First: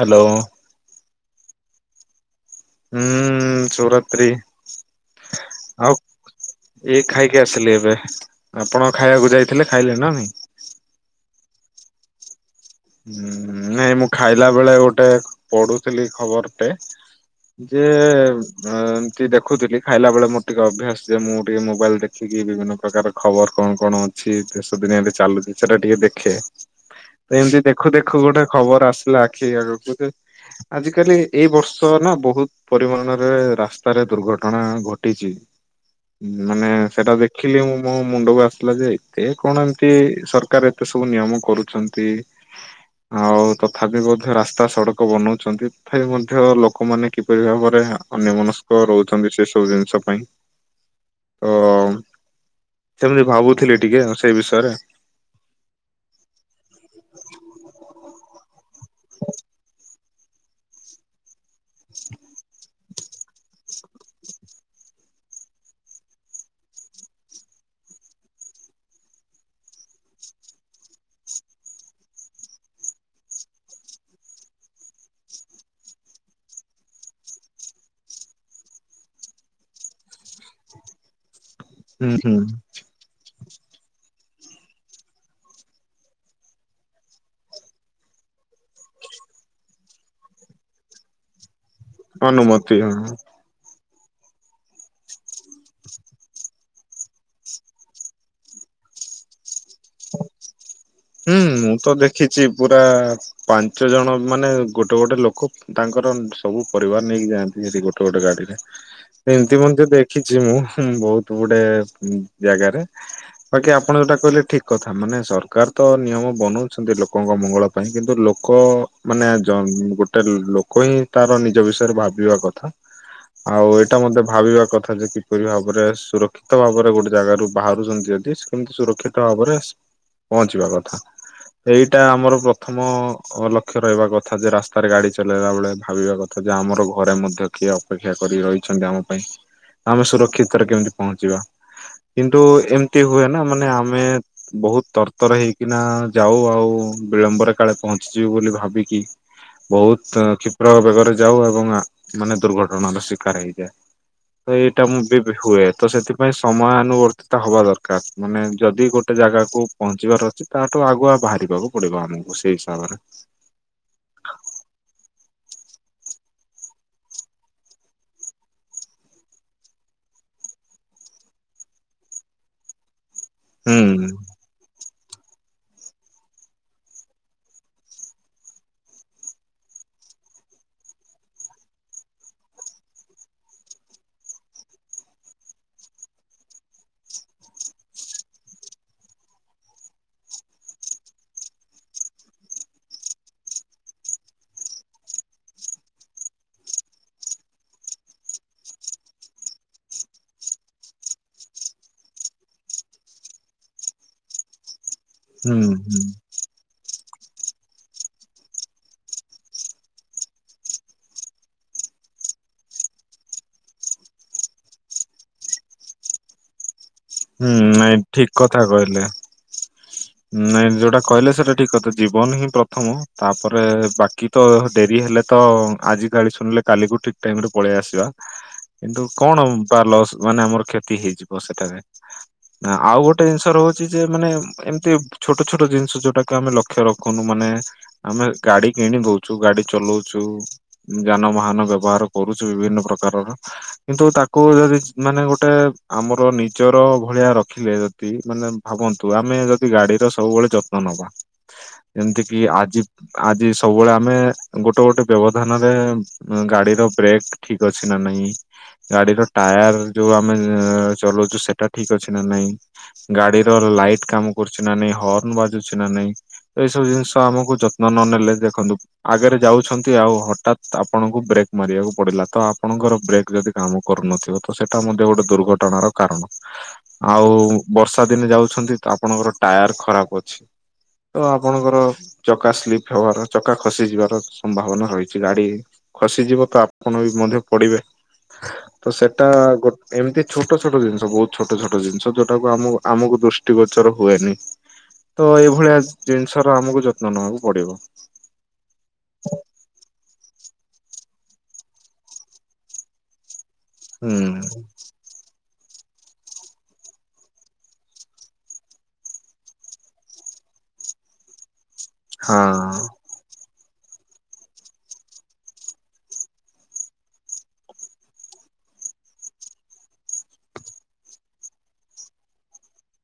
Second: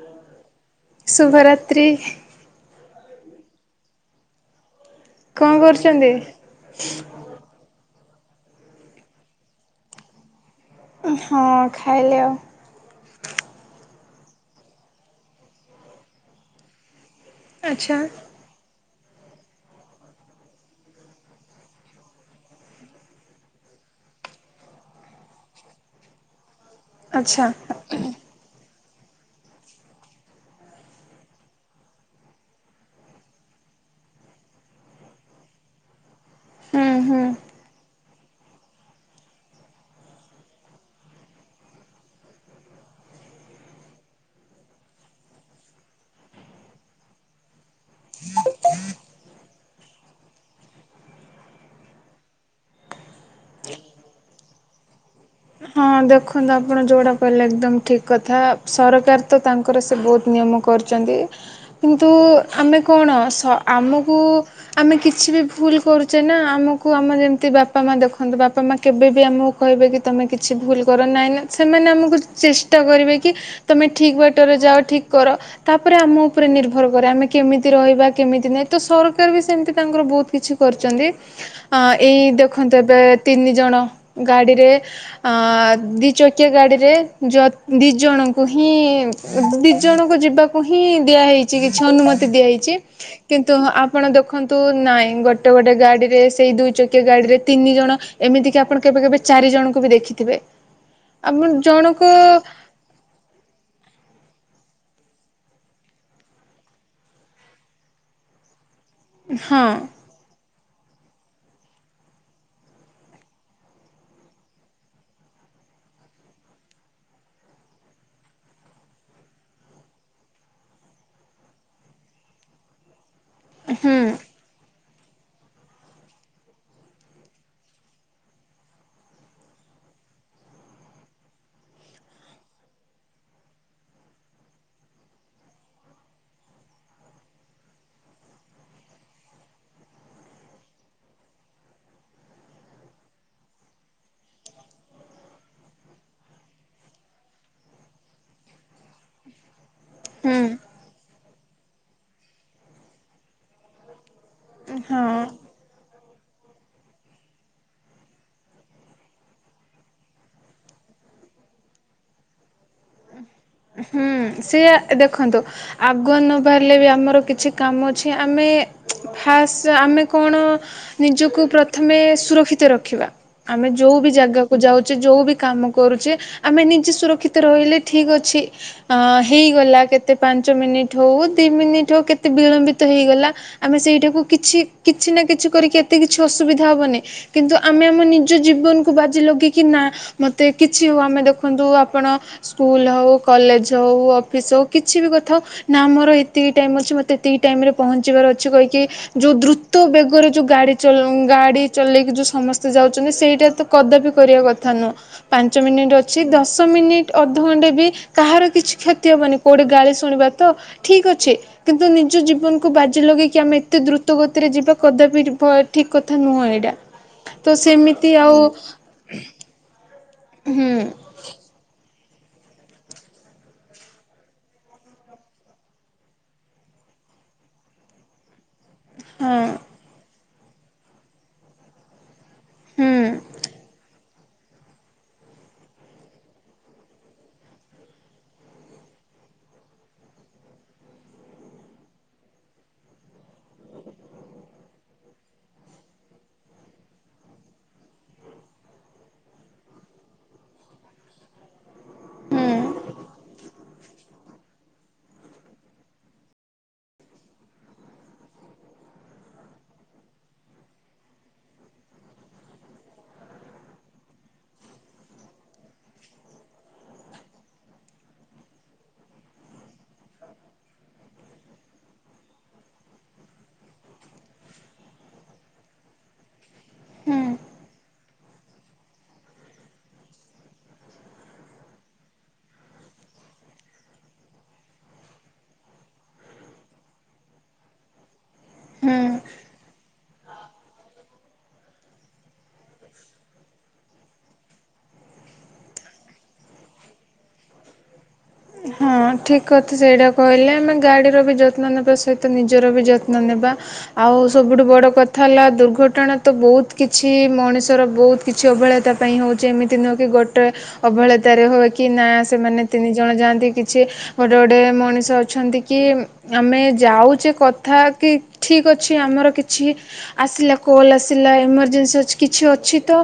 Hello ଶୁଭ ରାତ୍ରି। ହୁଁ ଶୁଭରାତ୍ରି। କଣ ଆଉ କରୁଛନ୍ତି? ଏ ଖାଇକି ଆସିଲି ଏବେ। ଆପଣ ଖାଇବାକୁ ଯାଇଥିଲେ ଖାଇଲେ ନା ନାଇ? ହଁ ଖାଇଲୁ। ହୁଁ ନାଇଁ ମୁଁ ଖାଇଲା ବେଳେ ଗୋଟେ ପଢୁଥିଲି ଖବରଟେ ଯେ ଆଚ୍ଛା ଅ ଟିକେ ଦେଖୁଥିଲି ଖାଇଲାବେଳେ ମୋର ଟିକେ ଅଭ୍ୟାସ ଯେ ମୁଁ ଟିକେ ମୋବାଇଲ୍ ଦେଖିକି ବିଭିନ୍ନ ପ୍ରକାର ଖବର କଣ କଣ କେମିତି ଦେଶ ଦୁନିଆ ଚାଲୁଛି ସେଟା ଟିକେ ଦେଖେ। ଆଚ୍ଛା। ଏମିତି ଦେଖୁ ଦେଖୁ ଗୋଟେ ଖବର ଆସିଲେ ଆଖି ଆଗକୁ ଆଜି କାଲି ଏଇ ବର୍ଷ ନା ବହୁତ ପରିମାଣରେ ରାସ୍ତାରେ ଦୁର୍ଘଟଣା ଘଟିଛି। ମାନେ ହୁଁ ସେଟା ହୁଁ। ଦେଖିଲି, ମୁଁ ମୋ ମୁଣ୍ଡକୁ ଆସିଲା ଯେ ଏତେ କଣ ଏମିତି ସରକାର ଏତେ ସବୁ ନିୟମ କରୁଛନ୍ତି। ଆଉ ତଥାପି ମଧ୍ୟ ରାସ୍ତା ସଡକ ବନଉଛନ୍ତି ତଥାପି ମଧ୍ୟ ଲୋକମାନେ କିପରି ଭାବରେ ଅନ୍ୟ ମନସ୍କ ରହୁଛନ୍ତି ସେ ସବୁ ଜିନିଷ ପାଇଁ। ତ ସେମିତି ଭାବୁଥିଲି ଟିକେ ସେଇ ବିଷୟରେ ହଁ ଦେଖନ୍ତୁ ଆପଣ ଯେଉଁଟା କହିଲେ, ଏକଦମ ଠିକ୍ କଥା। ସରକାର ତ ତାଙ୍କର ସେ ବହୁତ। ନିୟମ କରିଛନ୍ତି। କିନ୍ତୁ ଆମେ କଣ ସ ଆମକୁ ଆମେ କିଛି ବି ଭୁଲ କରୁଛେ ନା ଆମକୁ ଆମ ଯେମତି ବାପା। ଦେଖନ୍ତୁ ବାପା ମା କେବେ ବି ଆମକୁ କହିବେ କି ତମେ କି? କିଛି ଭୁଲ କର ନାହିଁ ନା ସେମାନେ ଆମକୁ ଚେଷ୍ଟା କରିବେ କି ତୁମେ ଠିକ୍ ବାଟରେ ଯାଅ ଠିକ୍ କର। ତାପରେ ଆମ ଉପରେ ନିର୍ଭର କରେ ଆମେ, କେମିତି ରହିବା କେମିତି ନାହିଁ ତ। ସରକାର ବି ସେମତି ତାଙ୍କର ବହୁତ କିଛି କିଛି କରୁଛନ୍ତି। ହୁଁ ଏଇ ହୁଁ ଦେଖନ୍ତୁ ଏବେ ତିନି ଜଣ ଗାଡିରେ। ଆ ଦି ଚକିଆ ଗାଡିରେ ଦି ଜଣଙ୍କୁ ହିଁ ଦି ଜଣଙ୍କ। ଯିବାକୁ ହିଁ ଦିଆଯାଇଛି। କିଛି ଅନୁମତି ଦିଆଯାଇଛି। କିନ୍ତୁ ଆପଣ ଦେଖନ୍ତୁ ନାଇଁ ଗୋଟେ, ଗୋଟେ ଗାଡି ରେ ସେଇ ଦୁଇ ଚକିଆ ଗାଡି ରେ ତିନି ଜଣ ଏମିତି କି ଆପଣ କେବେ। କେବେ କେବେ ଚାରି ଜଣଙ୍କୁ ବି ଦେଖିଥିବେ। ହୁଁ, ଆପଣ ମୁଁ ତ ଜଣକୁ ଦେଖିଛି ପୁରା ପାଞ୍ଚ ଜଣ ମାନେ ଗୋଟେ ଗୋଟେ ଲୋକ ତାଙ୍କର ସବୁ ପରିବାର ନେଇକି ଯାଆନ୍ତି। ସେଠି ଗୋଟେ, ଗୋଟେ ଗାଡିରେ। ଏମିତି ହଁ ମଧ୍ୟ ଦେଖିଛି ମୁଁ। ହଁ, ବହୁତ ଗୁଡେ ଜାଗାରେ ବାକି ଆପଣ ଯୋଉଟା କହିଲେ, ଠିକ କଥା ମାନେ ସରକାର ତ ନିୟମ ବନଉଛନ୍ତି ଲୋକଙ୍କ ମଙ୍ଗଳ ପାଇଁ କିନ୍ତୁ ଲୋକ ମାନେ ଜ ଗୋଟେ ଲୋକ ହିଁ ତାର ନିଜ ବିଷୟରେ ଭାବିବା କଥା ଆଉ ହୁଁ ଏଇଟା ମଧ୍ୟ ଭାବିବା କଥା। କଥା ଯେ କିପରି ଭାବରେ ସୁରକ୍ଷିତ ଭାବରେ ଗୋଟେ ଜାଗାାରୁ ବାହାରୁଛନ୍ତି। ଯଦି କେମିତି ସୁରକ୍ଷିତ ଭାବରେ ଆସିବ। ପହଞ୍ଚିବା କଥା। ଏଇଟା ଆମର ପ୍ରଥମ ଲକ୍ଷ୍ୟ ରହିବା କଥା ଯେ ରାସ୍ତାରେ ଗାଡି ଚଲେଇଲା ବେଳେ ଭାବିବା କଥା। ଯା ଆମର ଘରେ ମଧ୍ୟ କିଏ ଅପେକ୍ଷା କରି ରହିଛନ୍ତି ଆମ ପାଇଁ। ଆମେ ସୁରକ୍ଷିତ ରେ କେମିତି ପହଞ୍ଚିବା। କିନ୍ତୁ ଏମତି ହୁଏ ନା ମାନେ ଆମେ ବହୁତ ତରତର ତରତର ହେଇକିନା ଯାଉ ଆଉ ବିଳମ୍ବରେ କାଳେ ପହଞ୍ଚିଯିବୁ ବୋଲି ଭାବିକି? ବହୁତ ହୁଁ କ୍ଷୀପ୍ର ବେଗରେ ଯାଉ ଏବଂ ମାନେ ଦୁର୍ଘଟଣାର ଶିକାର ହେଇଏ। ତ ଏଇଟା ମୁଁ ବି ହଁ ହୁଏ ତ ସେଥିପାଇଁ ସମୟାନୁବର୍ତ୍ତିତ ହବା ଦରକାର ମାନେ ଯଦି ଗୋଟେ ଜାଗାକୁ ପହଞ୍ଚିବାର ଅଛି ତାଠୁ ଆଗୁଆ ବାହାରିବାକୁ ପଡିବ ଆମକୁ ସେଇ ହିସାବରେ। ହୁଁ ସିଏ ଦେଖନ୍ତୁ ଆଗୁଆ ନ ବାହାରିଲେ ବି ଆମର କିଛି କାମ ଅଛି ଆମେ ଖାସ୍ ଆମ କଣ ନିଜକୁ ପ୍ରଥମେ ସୁରକ୍ଷିତ ରଖିବା। ଆମେ ହୁଁ ଯୋଉ ବି ଜାଗାକୁ ଯାଉଛେ ଯୋଉ ବି କାମ କରୁଛେ ଆମେ ନିଜେ ସୁରକ୍ଷିତ ରହିଲେ ଠିକ କିଛି ହେଇଗଲା କେତେ ପାଞ୍ଚ ମିନିଟ ହଉ ଦି ମିନିଟ ହଉ କେତେ ବିଳମ୍ବିତ ହେଇଗଲା। ଆମେ ସେଇଟାକୁ କିଛି କିଛି ନା କିଛି କରିକି ଏତେ କିଛି ଅସୁବିଧା ହବନି କିନ୍ତୁ ଆମେ ଆମ ନିଜର ନିଜ ଜୀବନକୁ ବାଜି ଲଗେଇକି ନା ମତେ କିଛି ହଉ ଆମେ ଦେଖନ୍ତୁ ଆପଣ ସ୍କୁଲ ହଉ। କଲେଜ ହଉ ଅଫିସ ହଉ କିଛି ବି କଥା ହଉ ନା ମୋର ଏତିକି ଟାଇମ ଅଛି। ମତେ ଏତିକି ଟାଇମ ରେ ପହଞ୍ଚିବାକୁ କିଛି କହିକି ଯୋଉ ଦ୍ରୁତ ବେଗରେ ଯୋଉ ଗାଡି ଗାଡି ଚଲେଇକି ଯୋଉ ସମସ୍ତେ ଯାଉଛନ୍ତି। ସେଇଟା ତ କଦାପି କରିବା କଥା ନୁହଁ ପାଞ୍ଚ ହୁଁ ମିନିଟ ହୁଁ ଅଛି ଦଶ ମିନିଟ ଅଧଘଣ୍ଟା ବି କାହାର କିଛି କ୍ଷତି ହବନି କୋଉଠି ଗାଳି ଶୁଣିବା ତ ଠିକ୍ ଅଛି କିନ୍ତୁ ନିଜ ଜୀବନକୁ ବାଜିଲଗେଇ ଆମେ ଏତେ ଦ୍ରୁତ ଗତିରେ ଯିବା କଦାପି ଠିକ କଥା ନୁହଁ ଏଇଟା। ତ ହୁଁ ନାଇଁ ସେମିତି ଠିକ ଆଉ କଥା କହିଲେ ହୁଁ ନାଇଁ ଯୋଉଟା କହିଲେ ସେଟା ଠିକ କଥା ଜୀବନ ହିଁ ପ୍ରଥମ ତାପରେ ବାକି ତ ଡେରି ହେଲେ ତ ଆଜି ଗଲି ଶୁଣିଲେ କାଲି ଠିକ ଟାଇମ ରେ ପଳେଇ ଆସିବା। କିନ୍ତୁ କଣ ହଁ। ବା ଲସ ମାନେ ଆମର କ୍ଷତି ହେଇଯିବ ସେଠାରେ। ନା ହୁଁ ଆଉ ଗୋଟେ ଜିନିଷ ରହୁଛି ଯେ ମାନେ ଏମିତି ଛୋଟ ଛୋଟ ଜିନିଷ ଯୋଉଟା କୁ ଆମେ ଲକ୍ଷ୍ୟ ରଖ ରଖନୁ ମାନେ ଆମେ ଗାଡି କିଣି ଦଉଛୁ ଗାଡି ଚଲଉଛୁ ଯାନବାହାନ ବ୍ୟବ ବ୍ୟହାର କରୁଛୁ ବିଭିନ୍ନ ପ୍ରକାରର କିନ୍ତୁ ତାକୁ ଯଦି ମାନେ ଗୋଟେ ଆମର ନି ନିଚର ଭଳିଆ ରଖିଲେ ଯଦି ମାନେ ଭାବନ୍ତୁ ଆମେ ଯଦି ଗାଡିର ସବୁବେଳେ ଯତ୍ନ ନବା। ଏମତି କି ହୁଁ ଆଜି ଆଜି ସବୁବେଳେ ଆମେ ଗୋଟେ ଗୋଟେ ବ୍ୟବଧାନରେ ଗାଡିର ବ୍ରେକ୍ ଠିକ୍ ଅଛି ନା ନାହିଁ। ଗାଡିର ଟାୟାର ଯୋଉ ଆମେ ଚଲଉଛୁ। ସେଟା ଠିକ ଅଛି ନା ନାଇଁ ଗାଡିର ଲାଇଟ କାମ କରୁଛି ନା ନାଇଁ ହର୍ଣ୍ଣ ବାଜୁଛି ନା ନାଇଁ। ଏଇସବୁ ଜିନିଷ ଆମକୁ ଯତ୍ନ ନ ନେଲେ ଦେଖନ୍ତୁ ଆଗରେ ଯାଉଛନ୍ତି ଆଉ ହଠାତ୍ ଆପଣଙ୍କୁ ବେକ୍ ବେ ମାରିବାକୁ ପଡିଲା ତ ଆପଣଙ୍କର ବ୍ରେକ୍ ଯଦି କାମ କରୁନଥିବ ତ ସେଟା ମଧ୍ୟ ଗୋଟେ ଦୁର୍ଘଟଣାର କାରଣ। ହୁଁ ଆଉ ବର୍ଷା ଦିନେ ଯାଉଛନ୍ତି ତ ଆପଣଙ୍କର ଟାୟାର ଖରାପ ଅଛି। ତ ଆପଣଙ୍କର ଚକା ସ୍ଲିପ୍ ହେବାର ଚକା ଖସିଯିବାର ସମ୍ଭାବନା ରହିଛି ଗାଡି ଖସିଯିବ ତ ଆପଣ ବି ମଧ୍ୟ ପଡିବେ। ତ ହୁଁ। ସେଟା ଗୋଟେ ଏମିତି ଛୋଟ ଛୋଟ ଜିନିଷ ବହୁତ ଛୋଟ ଛୋଟ ଜିନିଷ ଯୋଉଟାକୁ ଆମ ଆମକୁ ଦୃଷ୍ଟି ଗୋଚର ହୁଏନି। ତ ଏଇଭଳିଆ ଜିନିଷର ଆମକୁ ଯତ୍ନ ନବାକୁ ପଡିବ। ହଁ ଠିକ୍ କଥା ସେଇଟା କହିଲେ ଆମେ ଗାଡ଼ିର ବି ଯତ୍ନ ନେବା ସହିତ ନିଜର ବି ଯତ୍ନ ନେବା। ଆଉ ହୁଁ ସବୁଠୁ ବଡ କଥା ହେଲା? ଦୁର୍ଘଟଣା ତ ବହୁତ କିଛି ମଣିଷର ବହୁତ କିଛି ଅବହେଳିତା ପାଇଁ ହେଉଛି ଏମିତି ନୁହେଁ କି ଗୋଟାଏ। ଅବହେଳିତାରେ ହୁଏ କି ନା ହଁ ସେମାନେ ତିନି ଜଣ ଯାଆନ୍ତି କି ଗୋଟେ ଗୋଟେ ମଣିଷ ଅଛନ୍ତି କି ଆମେ ଯାଉଛେ କଥା କି ଠିକ ଅଛି ଆମର କିଛି ଆସିଲା କଲ୍ ଆସିଲା ଏମର୍ଜେନ୍ସି ଅଛି କିଛି ଅଛି ତ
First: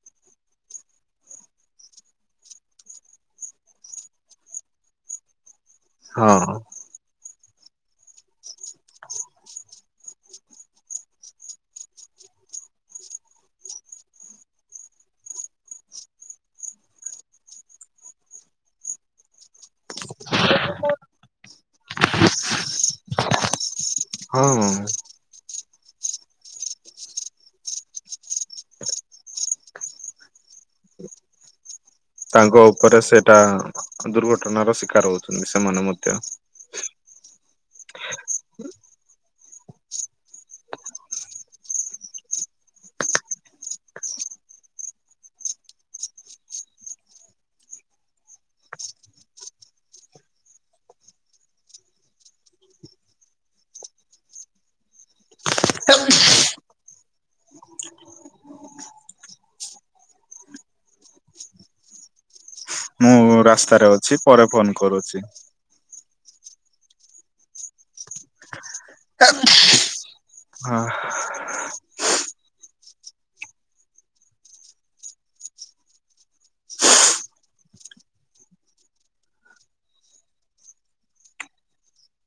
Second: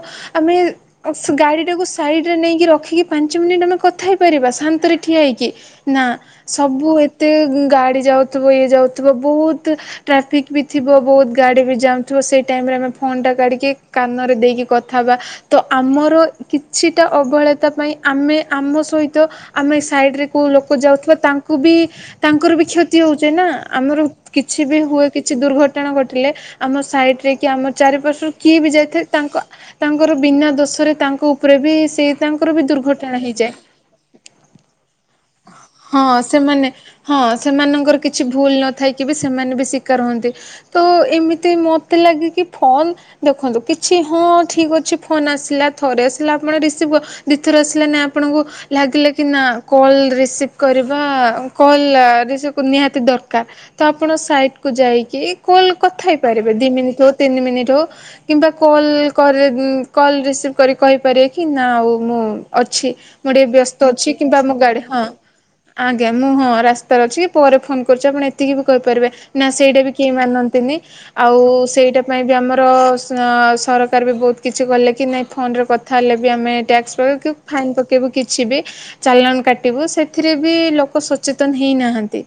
ଗାଡିଟାକୁ ସାଇଡରେ ନେଇକି ରଖିକି ପାଞ୍ଚ ମିନିଟ ଆମେ କଥା ହେଇପାରିବା ଶାନ୍ତରେ ଠିଆ ହେଇକି। ନା ହଁ ସବୁ ଏ ଏତେ ଗାଡି ଯାଉଥିବ ଇଏ ଯାଉଥିବ ବହୁତ ଟ୍ରାଫିକ ବି ଥିବ ବହୁତ ଗାଡି ବି ଯାଉଥିବ। ସେ ଟାଇମ ରେ ଆମେ ଫୋନ୍ ଟା କାଡିକି କାନରେ ଦେଇକି କଥା ହେବା ତ ଆମର କିଛିଟା ଅ ଅବହେଲିତା ପାଇଁ ଆମେ ଆମ ସହିତ ଆମେ ସାଇଡ଼ରେ କଉଲୋକ ଯାଉଥିବ ତାଙ୍କୁ ବି ତାଙ୍କର ବି କ୍ଷତି ହଉଛି ନା ଆମର କିଛି ହଁ ବି ହୁଏ କିଛି ଦୁର୍ଘଟଣା ଆମ ସାଇଟରେ କି ଆମ ଚାରିପାର୍ଶ୍ୱରୁ କିଏ ବି ଯାଇଥାଏ ତାଙ୍କ ତାଙ୍କର ବିନା ଦୋଷ ଶେଷରେ ତାଙ୍କ ଉପରେ ବି ସେଇ ତାଙ୍କର ତାଙ୍କ ବି ଉପରେ ଦୁର୍ଘଟଣା ସେଟା ହେଇଯାଏ। ଦୁର୍ଘଟଣାର ଶିକାର ହଉଛି। ହଁ ସେମାନେ ହଁ ସେମାନଙ୍କର କିଛି ଭୁଲ ନ ଥାଇକି ବି ସେ ସେମାନେ ବି ଶୀକାର ହୁଅନ୍ତି ତ ଏମିତି ମତେ ଲାଗେ ଫୋନ ଦେଖନ୍ତୁ କିଛି ହଁ ହଁ ଠିକ୍ ଅଛି ଫୋନ ଆସିଲା ଥରେ ଆସିଲା ଆପଣ ରିସିଭ୍ ଦୁଇଥର ଆସିଲା ନାହିଁ ଆପଣଙ୍କୁ ଲାଗିଲା କି ନା କଲ୍ ରିସିଭ୍ କରିବା କଲ୍ ରିସିଭ୍ ନିହାତି ଦରକାର ତ ଆପଣ ସାଇଟକୁ ଯାଇକି କଲ୍ କଥା ହୋଇପାରିବେ ଦି ମିନିଟ ହଉ ତିନି ମିନିଟ ହଉ କିମ୍ବା କଲ୍ କରେ କଲ ରିସିଭ୍ କରି କହିପାରିବେ କି ନା ଆଉ ମୁଁ ଅଛି ମୁଁ ଟିକେ ବ୍ୟସ୍ତ ରାସ୍ତାରେ ଅଛି କିମ୍ବା ପରେ ଫୋନ ଗାଡି ହଁ। କରୁଛି। ଆଜ୍ଞା ମୁଁ ହଁ ରାସ୍ତାରେ ଅଛି କି ପରେ ଫୋନ କରୁଛି ଆପଣ ଏତିକି ବି କହିପାରିବେ ନା ସେଇଟା ବି କି ମାନନ୍ତିନି ହଁ। ଆଉ ସେଇଟା ପାଇଁ ବି ଆମର ସରକାର ବି ବହୁତ କିଛି କଲେ କି ନାଇଁ ଫୋନରେ କଥା ହେଲେ ବି ଆମେ ଟାକ୍ ଫାଇନ ପକେଇବୁ କିଛି ବି ଚାଲାନ କାଟିବୁ ସେଥିରେ ବି ଲୋକ ସଚେତନ ହେଇନାହାନ୍ତି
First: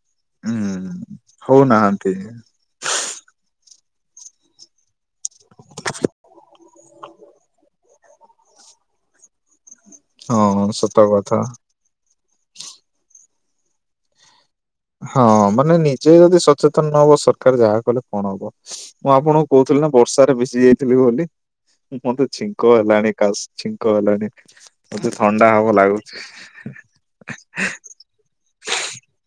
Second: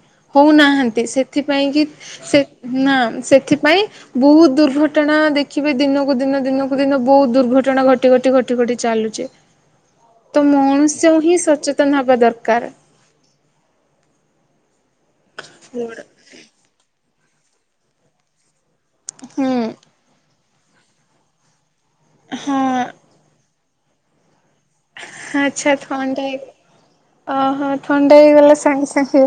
ହୁଁ ହଉନାହାନ୍ତି ସେ ସେଥିପାଇଁକି ହଉନାହାନ୍ତି ସେ ନା ସେଥିପାଇଁ ବହୁତ ଦୁର୍ଘଟଣା ଦେଖିବେ ଦିନକୁ ଦିନ ଦିନକୁ ଦିନ ବହୁତ ଦୁର୍ଘଟଣା ଘଟି ଘଟି ଘଟି ଘଟି ଚାଲୁଚି ତ ହଁ ସତ ମନୁଷ ହିଁ କଥା। ସଚେତ ହବା ଦରକାର ହଁ ମାନେ ନିଜେ ଯଦି ସଚେତନ ନ ହବ ସରକାର ଯାହା କଲେ କଣ ହବ? ମୁଁ ଆପଣଙ୍କୁ ହୁଁ। କହୁଥିଲି ନା ବର୍ଷାରେ ଭିଜି ଯାଇଥିଲି ବୋଲି ମତେ ଛିଙ୍କ ହଁ ହେଲାଣି କାଶ ଛିଙ୍କ ହେଲାଣି। ମତେ ଥଣ୍ଡା ହବ ଆଚ୍ଛା ଲାଗୁଛି ଥଣ୍ଡା ହେଇଗଲା ଓହୋ ଥଣ୍ଡା ହେଇଗଲା ସାଙ୍ଗେ ସାଙ୍ଗେ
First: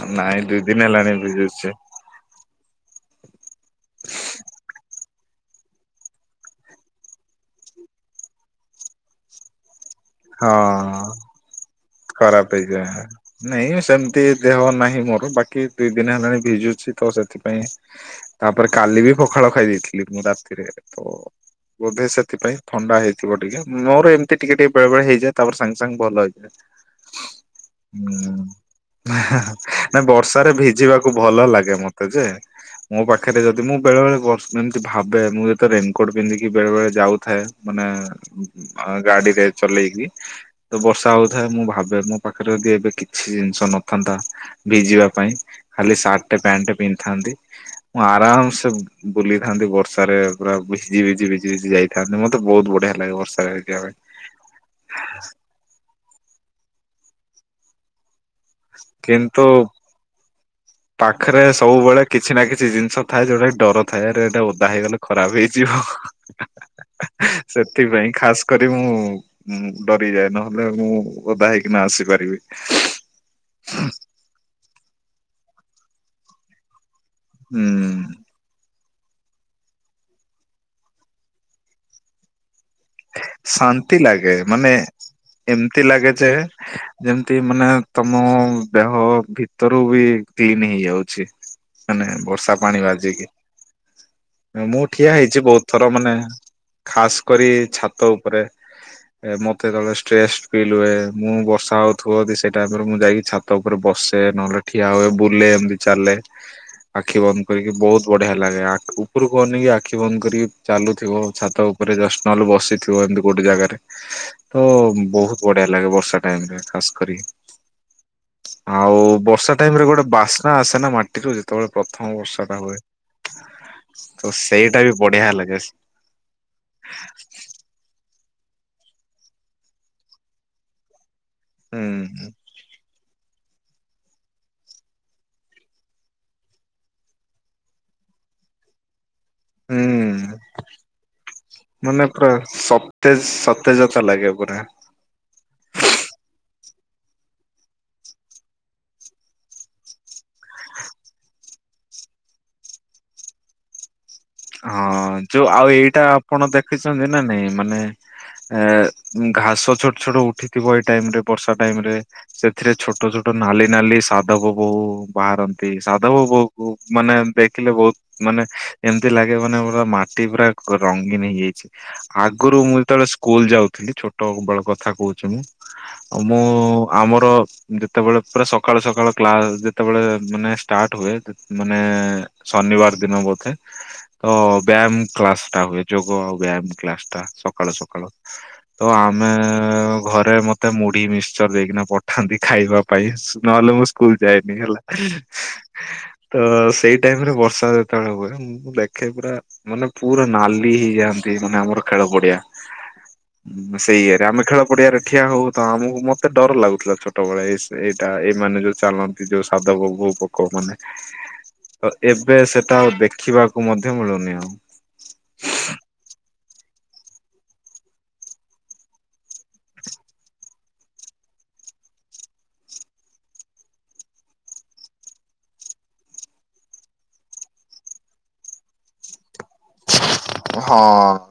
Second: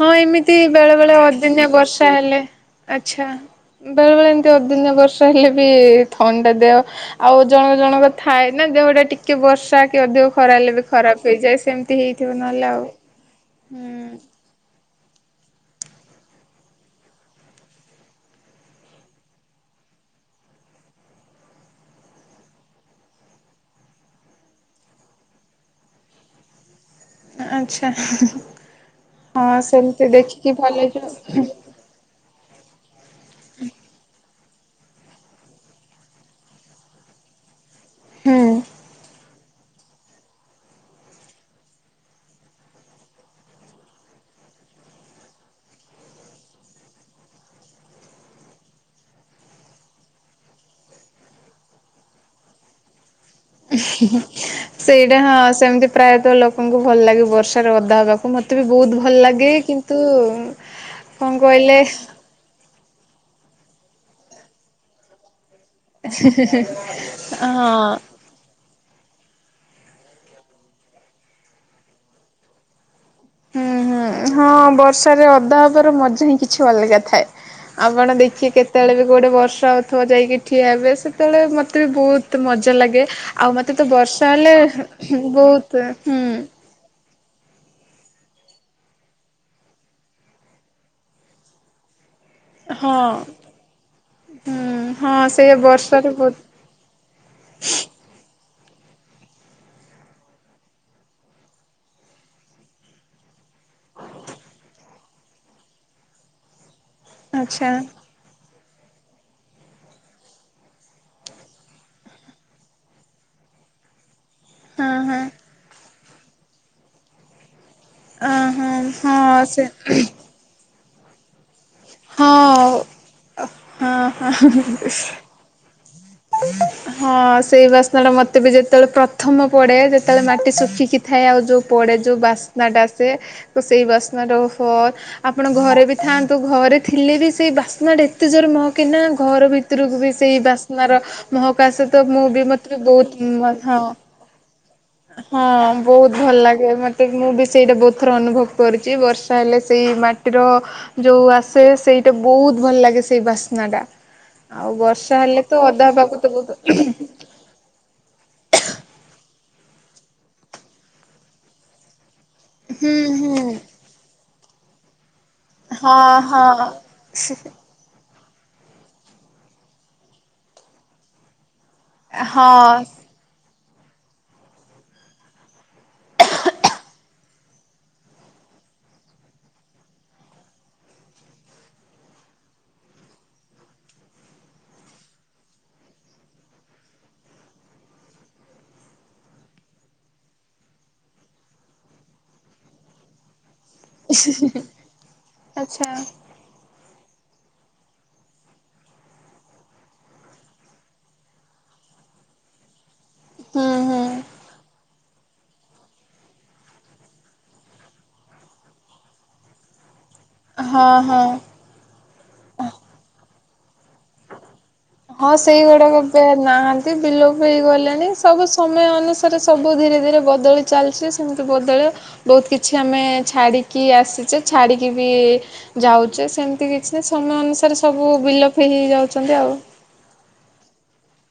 ହଁ ନାଇଁ ଏମିତି ଦୁଇ ଦିନ ବେଳେ ହେଲାଣି ବେଳେ ଅଦିନିଆ ଭିଜୁଛି ବର୍ଷା ହେଲେ ଆଛା। ବେଳେବେଳେ ଏମିତି ଅଦିିନିଆ ବର୍ଷା ବର୍ଷା ହେଲେ ବି ଥଣ୍ଡା ଟା ଦେହ ଆଉ ଜଣ ଜଣଙ୍କ ଥାଏ ନା ଦେହଟା ଟିକେ ବର୍ଷା ଅଧିକ ହଁ। ଖରା ହେଲେ ବି ଖରାପ ହେଇଯାଏ ସେମିତି ହେଇଥିବ ଖରାପ ନହେଲେ ଆଉ। ହେଇଯାଏ ନାଇଁ ସେମିତି ହୁଁ ଦେହ ନାହିଁ ମୋ ବାକି ଦୁଇ ଦିନ ହେଲାଣି ଭିଜୁଛି ତ ସେଥିପାଇଁ ତାପରେ କାଲି ବି ପଖାଳ ଖାଇ ଦେଇଥିଲି ରାତିରେ ତ ବୋଧେ ସେଥିପାଇଁ ଥଣ୍ଡା ହେଇଥିବ ଟିକେ ମୋର ଏମିତି ଟିକେ ଟିକେ ବେଳେ ବେଳେ ହେଇଯାଏ ତାପରେ ସାଙ୍ଗେ ସାଙ୍ଗେ ଭଲ ହେଇଯାଏ। ଆଚ୍ଛା। ହୁଁ। ହଁ ନା ସେମିତି ବର୍ଷାରେ ଦେଖିକି ଭଲ ଭିଜିବାକୁ ହେଇଯାଉ ଭଲ ଲାଗେ ମତେ ଯେ ମୋ ପାଖରେ ଯଦି ମୁଁ ବେଳେ ବଳେ ଏମିତି ଭାବେ ମୁଁ ଯେତେ ରେନକୋଟ୍ ପିନ୍ଧିକି ବେଳେବେଳେ ଯାଉଥାଏ ମାନେ ହୁଁ। ଗାଡିରେ ଚଲେଇକି ତ ବର୍ଷା ହଉଛି ମୁଁ ଭାବେ ମୋ ପାଖରେ ଯଦି ଏବେ କିଛି ଜିନିଷ ନଥାନ୍ତା ଭିଜିବା ପାଇଁ ଖାଲି ଗୋଟେ ପ୍ୟାଣ୍ଟ ପିନ୍ଧିଥାନ୍ତି ମୁଁ ଆରାମସେ ବୁଲିଥାନ୍ତି ବର୍ଷାରେ ପୁରା ଭିଜି ଭିଜି ଭିଜି ଭିଜି ଯାଇଥାନ୍ତି ମତେ ବହୁତ ବଢିଆ ଲାଗେ ବର୍ଷା ସେଇଟା ହଁ ସେମିତି ପ୍ରାୟତଃ ଲୋକଙ୍କୁ ଭଲ ଲାଗେ ବର୍ଷାରେ ଓଦା ହବାକୁ ମୋତେ ବି ବହୁତ ଭଲ ଲାଗେ କିନ୍ତୁ କିନ୍ତୁ କଣ ପାଖରେ କହିଲେ ସବୁବେଳେ କିଛି ନା କିଛି ଜିନିଷ ଥାଏ ଯଉଟା କି ଡର ଥାଏରେ ଏଇଟା ଓଦା ହେଇଗଲେ ଖରାପ ହେଇଯିବ। ହଁ ସେଥିପାଇଁ ଖାସ କରି ମୁଁ ଉଁ ଡରିଯାଏ ନହେଲେ ମୁଁ ଓଦା ହେଇକିନା ଆସି ପାରିବି। ହୁଁ ହୁଁ ହଁ ବର୍ଷାରେ ଓଦା ହବାର ମଜା ହିଁ କିଛି ଅଲଗା ଥାଏ ହୁଁ ଆପଣ ଦେଖି କେତେ ସେତେବେଳେ ବି ଗୋଟେ ବର୍ଷାହେଉଥିବ ଯାଇକି ଠିଆ ହେବେ ସେତେବେଳେ ମତେ ବି ବହୁତ ମଜା ମଜା ଲାଗେ ଆଉ ମତେ ତ ଶାନ୍ତି ବର୍ଷା ଲାଗେ ହେଲେ ମାନେ ଏମିତି ବହୁତ ଲାଗେ ହୁଁ। ଯେ ଯେମିତି ମାନେ ତମ ଦେହ ଭିତରୁ ବି କ୍ଲିନ ହେଇଯାଉଛି। ମାନେ ବର୍ଷା ପାଣି ହଁ ବାଜିକି। ହୁଁ ମୁଁ ଠିଆ ହଁ ହେଇଛି ସେଇ ବହୁତ ଥର ବର୍ଷାରେ ମାନେ ବହୁତ ଖାସ କରି ଛାତ ଉପରେ। ମତେ ତଳେ ଷ୍ଟ୍ରେସ ଫିଲ୍ ହୁଏ ମୁଁ ବର୍ଷା ହଉଥିବ ସେ ଟାଇମରେ ମୁଁ ଯାଇକି ଛାତ ଉପରେ ବ ବସେ ନହେଲେ ଠିଆ ହୁଏ ବୁଲେ ଏମିତି ଚାଲେ ଆଖି ବନ୍ଦ ଆଚ୍ଛା କରିକି ବହୁତ ବଢିଆ ଲାଗେ ଆ ଉପରକୁ ଅନେଇକି ଆଖି ବନ୍ଦ କରିକି ଚାଲୁଥିବ ଛାତ ଉପରେ ଜଷ୍ଟ ନହେଲେ ବସ ବସିଥିବ ଏମିତି ଗୋଟେ ଜାଗାରେ ତ ହଁ ହଁ ବହୁତ ବଢିଆ ଲାଗେ ବର୍ଷା। [unintelligible] ଖାସ୍ କରି ଅ ହଁ ଆଉ ହଁ ବର୍ଷା ସେ ଟାଇମ ରେ ଗୋଟେ ବାସ୍ନା ଆସେ ନା ମାଟି ହଁ ହଁ ତ ହଁ ସେଇଟା ହା। ବି ବଢିଆ ଲାଗେ ହଁ ସେଇ ବାସ୍ନା ଟା ମତେ ବି ଯେତେବେଳେ ପ୍ରଥମ ପଡେ ଯେତେବେଳେ ମାଟି ଶୁଖିକି ଥାଏ ଆଉ ଯୋଉ ପଡେ ଯୋଉ ହୁଁ ବାସ୍ନାଟା ସେ ସେଇ ବାସ୍ନାଟା ଓହୋ ଆପଣ ଘରେ ବି ଥାଆନ୍ତୁ ଘରେ ଥିଲେ ବି ସେଇ ବାସ୍ନାଟା ଏତେ ଜୋର କହ କି ନା ଘର ଭିତରକୁ ବି ହୁଁ ସେଇ ବାସ ମାର ମହକାଶ ତ ମାନେ ମୁଁ ପୁରା ବି ମତେ ସତେଜ ବହୁତ ହଁ ସତେଜତା ଲାଗେ ପୁରା ହଁ ବହୁତ ଭଲ ଲାଗେ ମତେ ମୁଁ ବି ସେଇଟା ବହୁତ ଥର ଅନୁଭବ କରୁଛି ବର୍ଷା ହେଲେ ସେଇ ମାଟି ମାଟିର ଯୋଉ ଆସେ ସେଇଟା ବହୁତ ଭଲ ଲାଗେ ସେଇ ବାସ୍ନା ଟା ଆଉ ହଁ ବର୍ଷା ହେଲେ ଯୋଉ ତ ଆଉ ଅଧା ଏଇଟା ପାଗ ତ ଆପଣ ବହୁତ ଦେଖିଛନ୍ତି ନା ନାଇଁ ମାନେ ଏ ଘାସ ଛୋଟ ଛୋଟ ଉଠିଥିବ ଏଇ ଟାଇମ ରେ ବର୍ଷା ଟାଇମ ରେ ସେଥିରେ ଛୋଟ ହୁଁ ଛୋଟ ହୁଁ ନାଲି ନାଲି ସାଧବ ବୋହୁ ବାହାରନ୍ତି ହଁ ସାଧବ ହଁ ବୋହୂ ମାନେ ଦେଖିଲେ ବହୁତ ମାନେ ଏମତି ଲାଗେ ମାନେ ଆମର ମାଟି ପୁରା ରଙ୍ଗୀନ ହେଇଯାଇଛି ଆଗରୁ ହଁ ମୁଁ ଯେତେବେଳେ ସ୍କୁଲ ଯାଉ ଥିଲି ଛୋଟ ବେଳ କଥା କହୁଛି ମୁଁ ମୁଁ ଆମର ଯେତେବେଳେ ପୁରା ସକାଳୁ ସକାଳ କ୍ଲାସ ଯେତେବେଳେ ମାନେ ଷ୍ଟାର୍ଟ ହୁଏ ମାନେ ଶନିବାର ଦିନ ବୋଧେ ହ [inaudible] ତ ବ୍ୟାୟାମ କ୍ଲାସ ଟା ହୁଏ ଯୋଗ ବ୍ୟାୟାମ କ୍ଳାସ ଟା ସକାଳୁ ସକାଳୁ ତ ଆମେ ଘରେ ମତେମୁଢ଼ି ମିକ୍ସଚର ଦେଇକିନା ପଠାନ୍ତି ଖାଇବା ପାଇଁ ନହେଲେ ମୁଁ ସ୍କୁଲ ଯାଏନି ହେଲା ଆଚ୍ଛା ତ ସେଇ ଟାଇମରେ ବଷ ବର୍ଷା ଯେତେବେଳ ହୁଏ। ମୁଁ ଦେଖେ ପୁରା ମାନେ ପୁରା ନାଲି ହେଇଯାଆନ୍ତି ମାନେ ଆମର ଖେଳ ପଡିଆ। ହୁଁ ସେଇଆରେ ଆମେ ଖେଳ ପଡ଼ିଆରେ ଠିଆ ହଉ ତ ଆମକୁ ମତେ ଡ଼ର ଲାଗୁଥିଲା ଛୋଟବେଳେ ଏ ଏଇଟା ଏମାନେ ଯୋଉ ଚାଲନ୍ତି ଯୋଉ ସାଧବ ବୋହୂ ପୋକ ମାନେ ହଁ ହଁ। ତ ଏବେ ସେଟା ଦେଖିବାକୁ ମଧ୍ୟ ମିଳୁନି ଆଉ ହଁ ସେଇଗୁଡ଼ାକ ବି ନାହାନ୍ତି ବିଲୋପ ହେଇଗଲେଣି ସବୁ ସମୟ ଅନୁସାରେ ସବୁ ଧୀରେ ଧୀରେ ବଦଳି ଚାଲିଛି ସେମତି ମିତି ବଦଳେ ବହୁତ କିଛି ଆମେ ଛାଡ଼ିକି ଆସିଛେ ଛାଡ଼ିକି ବି ଯାଉଛେ। ସେମିତି କିଛି ସମୟ ଅନୁସାରେ ସବୁ ବିଲୋପ ହେଇ ଯାଉଛନ୍ତି ଆଉ ହଁ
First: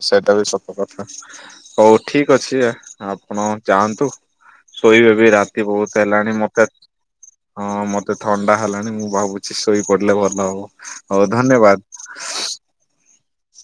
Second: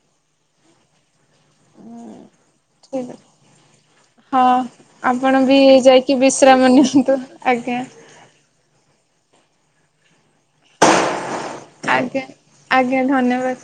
ସେଇଟା ବି ସତ କଥା। ହଉ ଠିକ ଅଛି ଠିକ୍ ଅଛି ଆପଣ ଯାଆନ୍ତୁ। ହଁ ଶୋଇବେ ବି ଆପଣ ରାତି ବହୁତ ଯାଇକି ହେଲାଣି ବିଶ୍ରାମ ମତେ ନିଅନ୍ତୁ ଆଜ୍ଞା। ହଁ ମତେ ଥଣ୍ଡା ହେଲାଣି ମୁଁ ଭାବୁଛି ଶୋଇ ପଡ଼ିଲେ ମ ହଉ ହଉ ଧନ୍ୟବାଦ। ଆଜ୍ଞା ଆଜ୍ଞା ଧନ୍ୟବାଦ।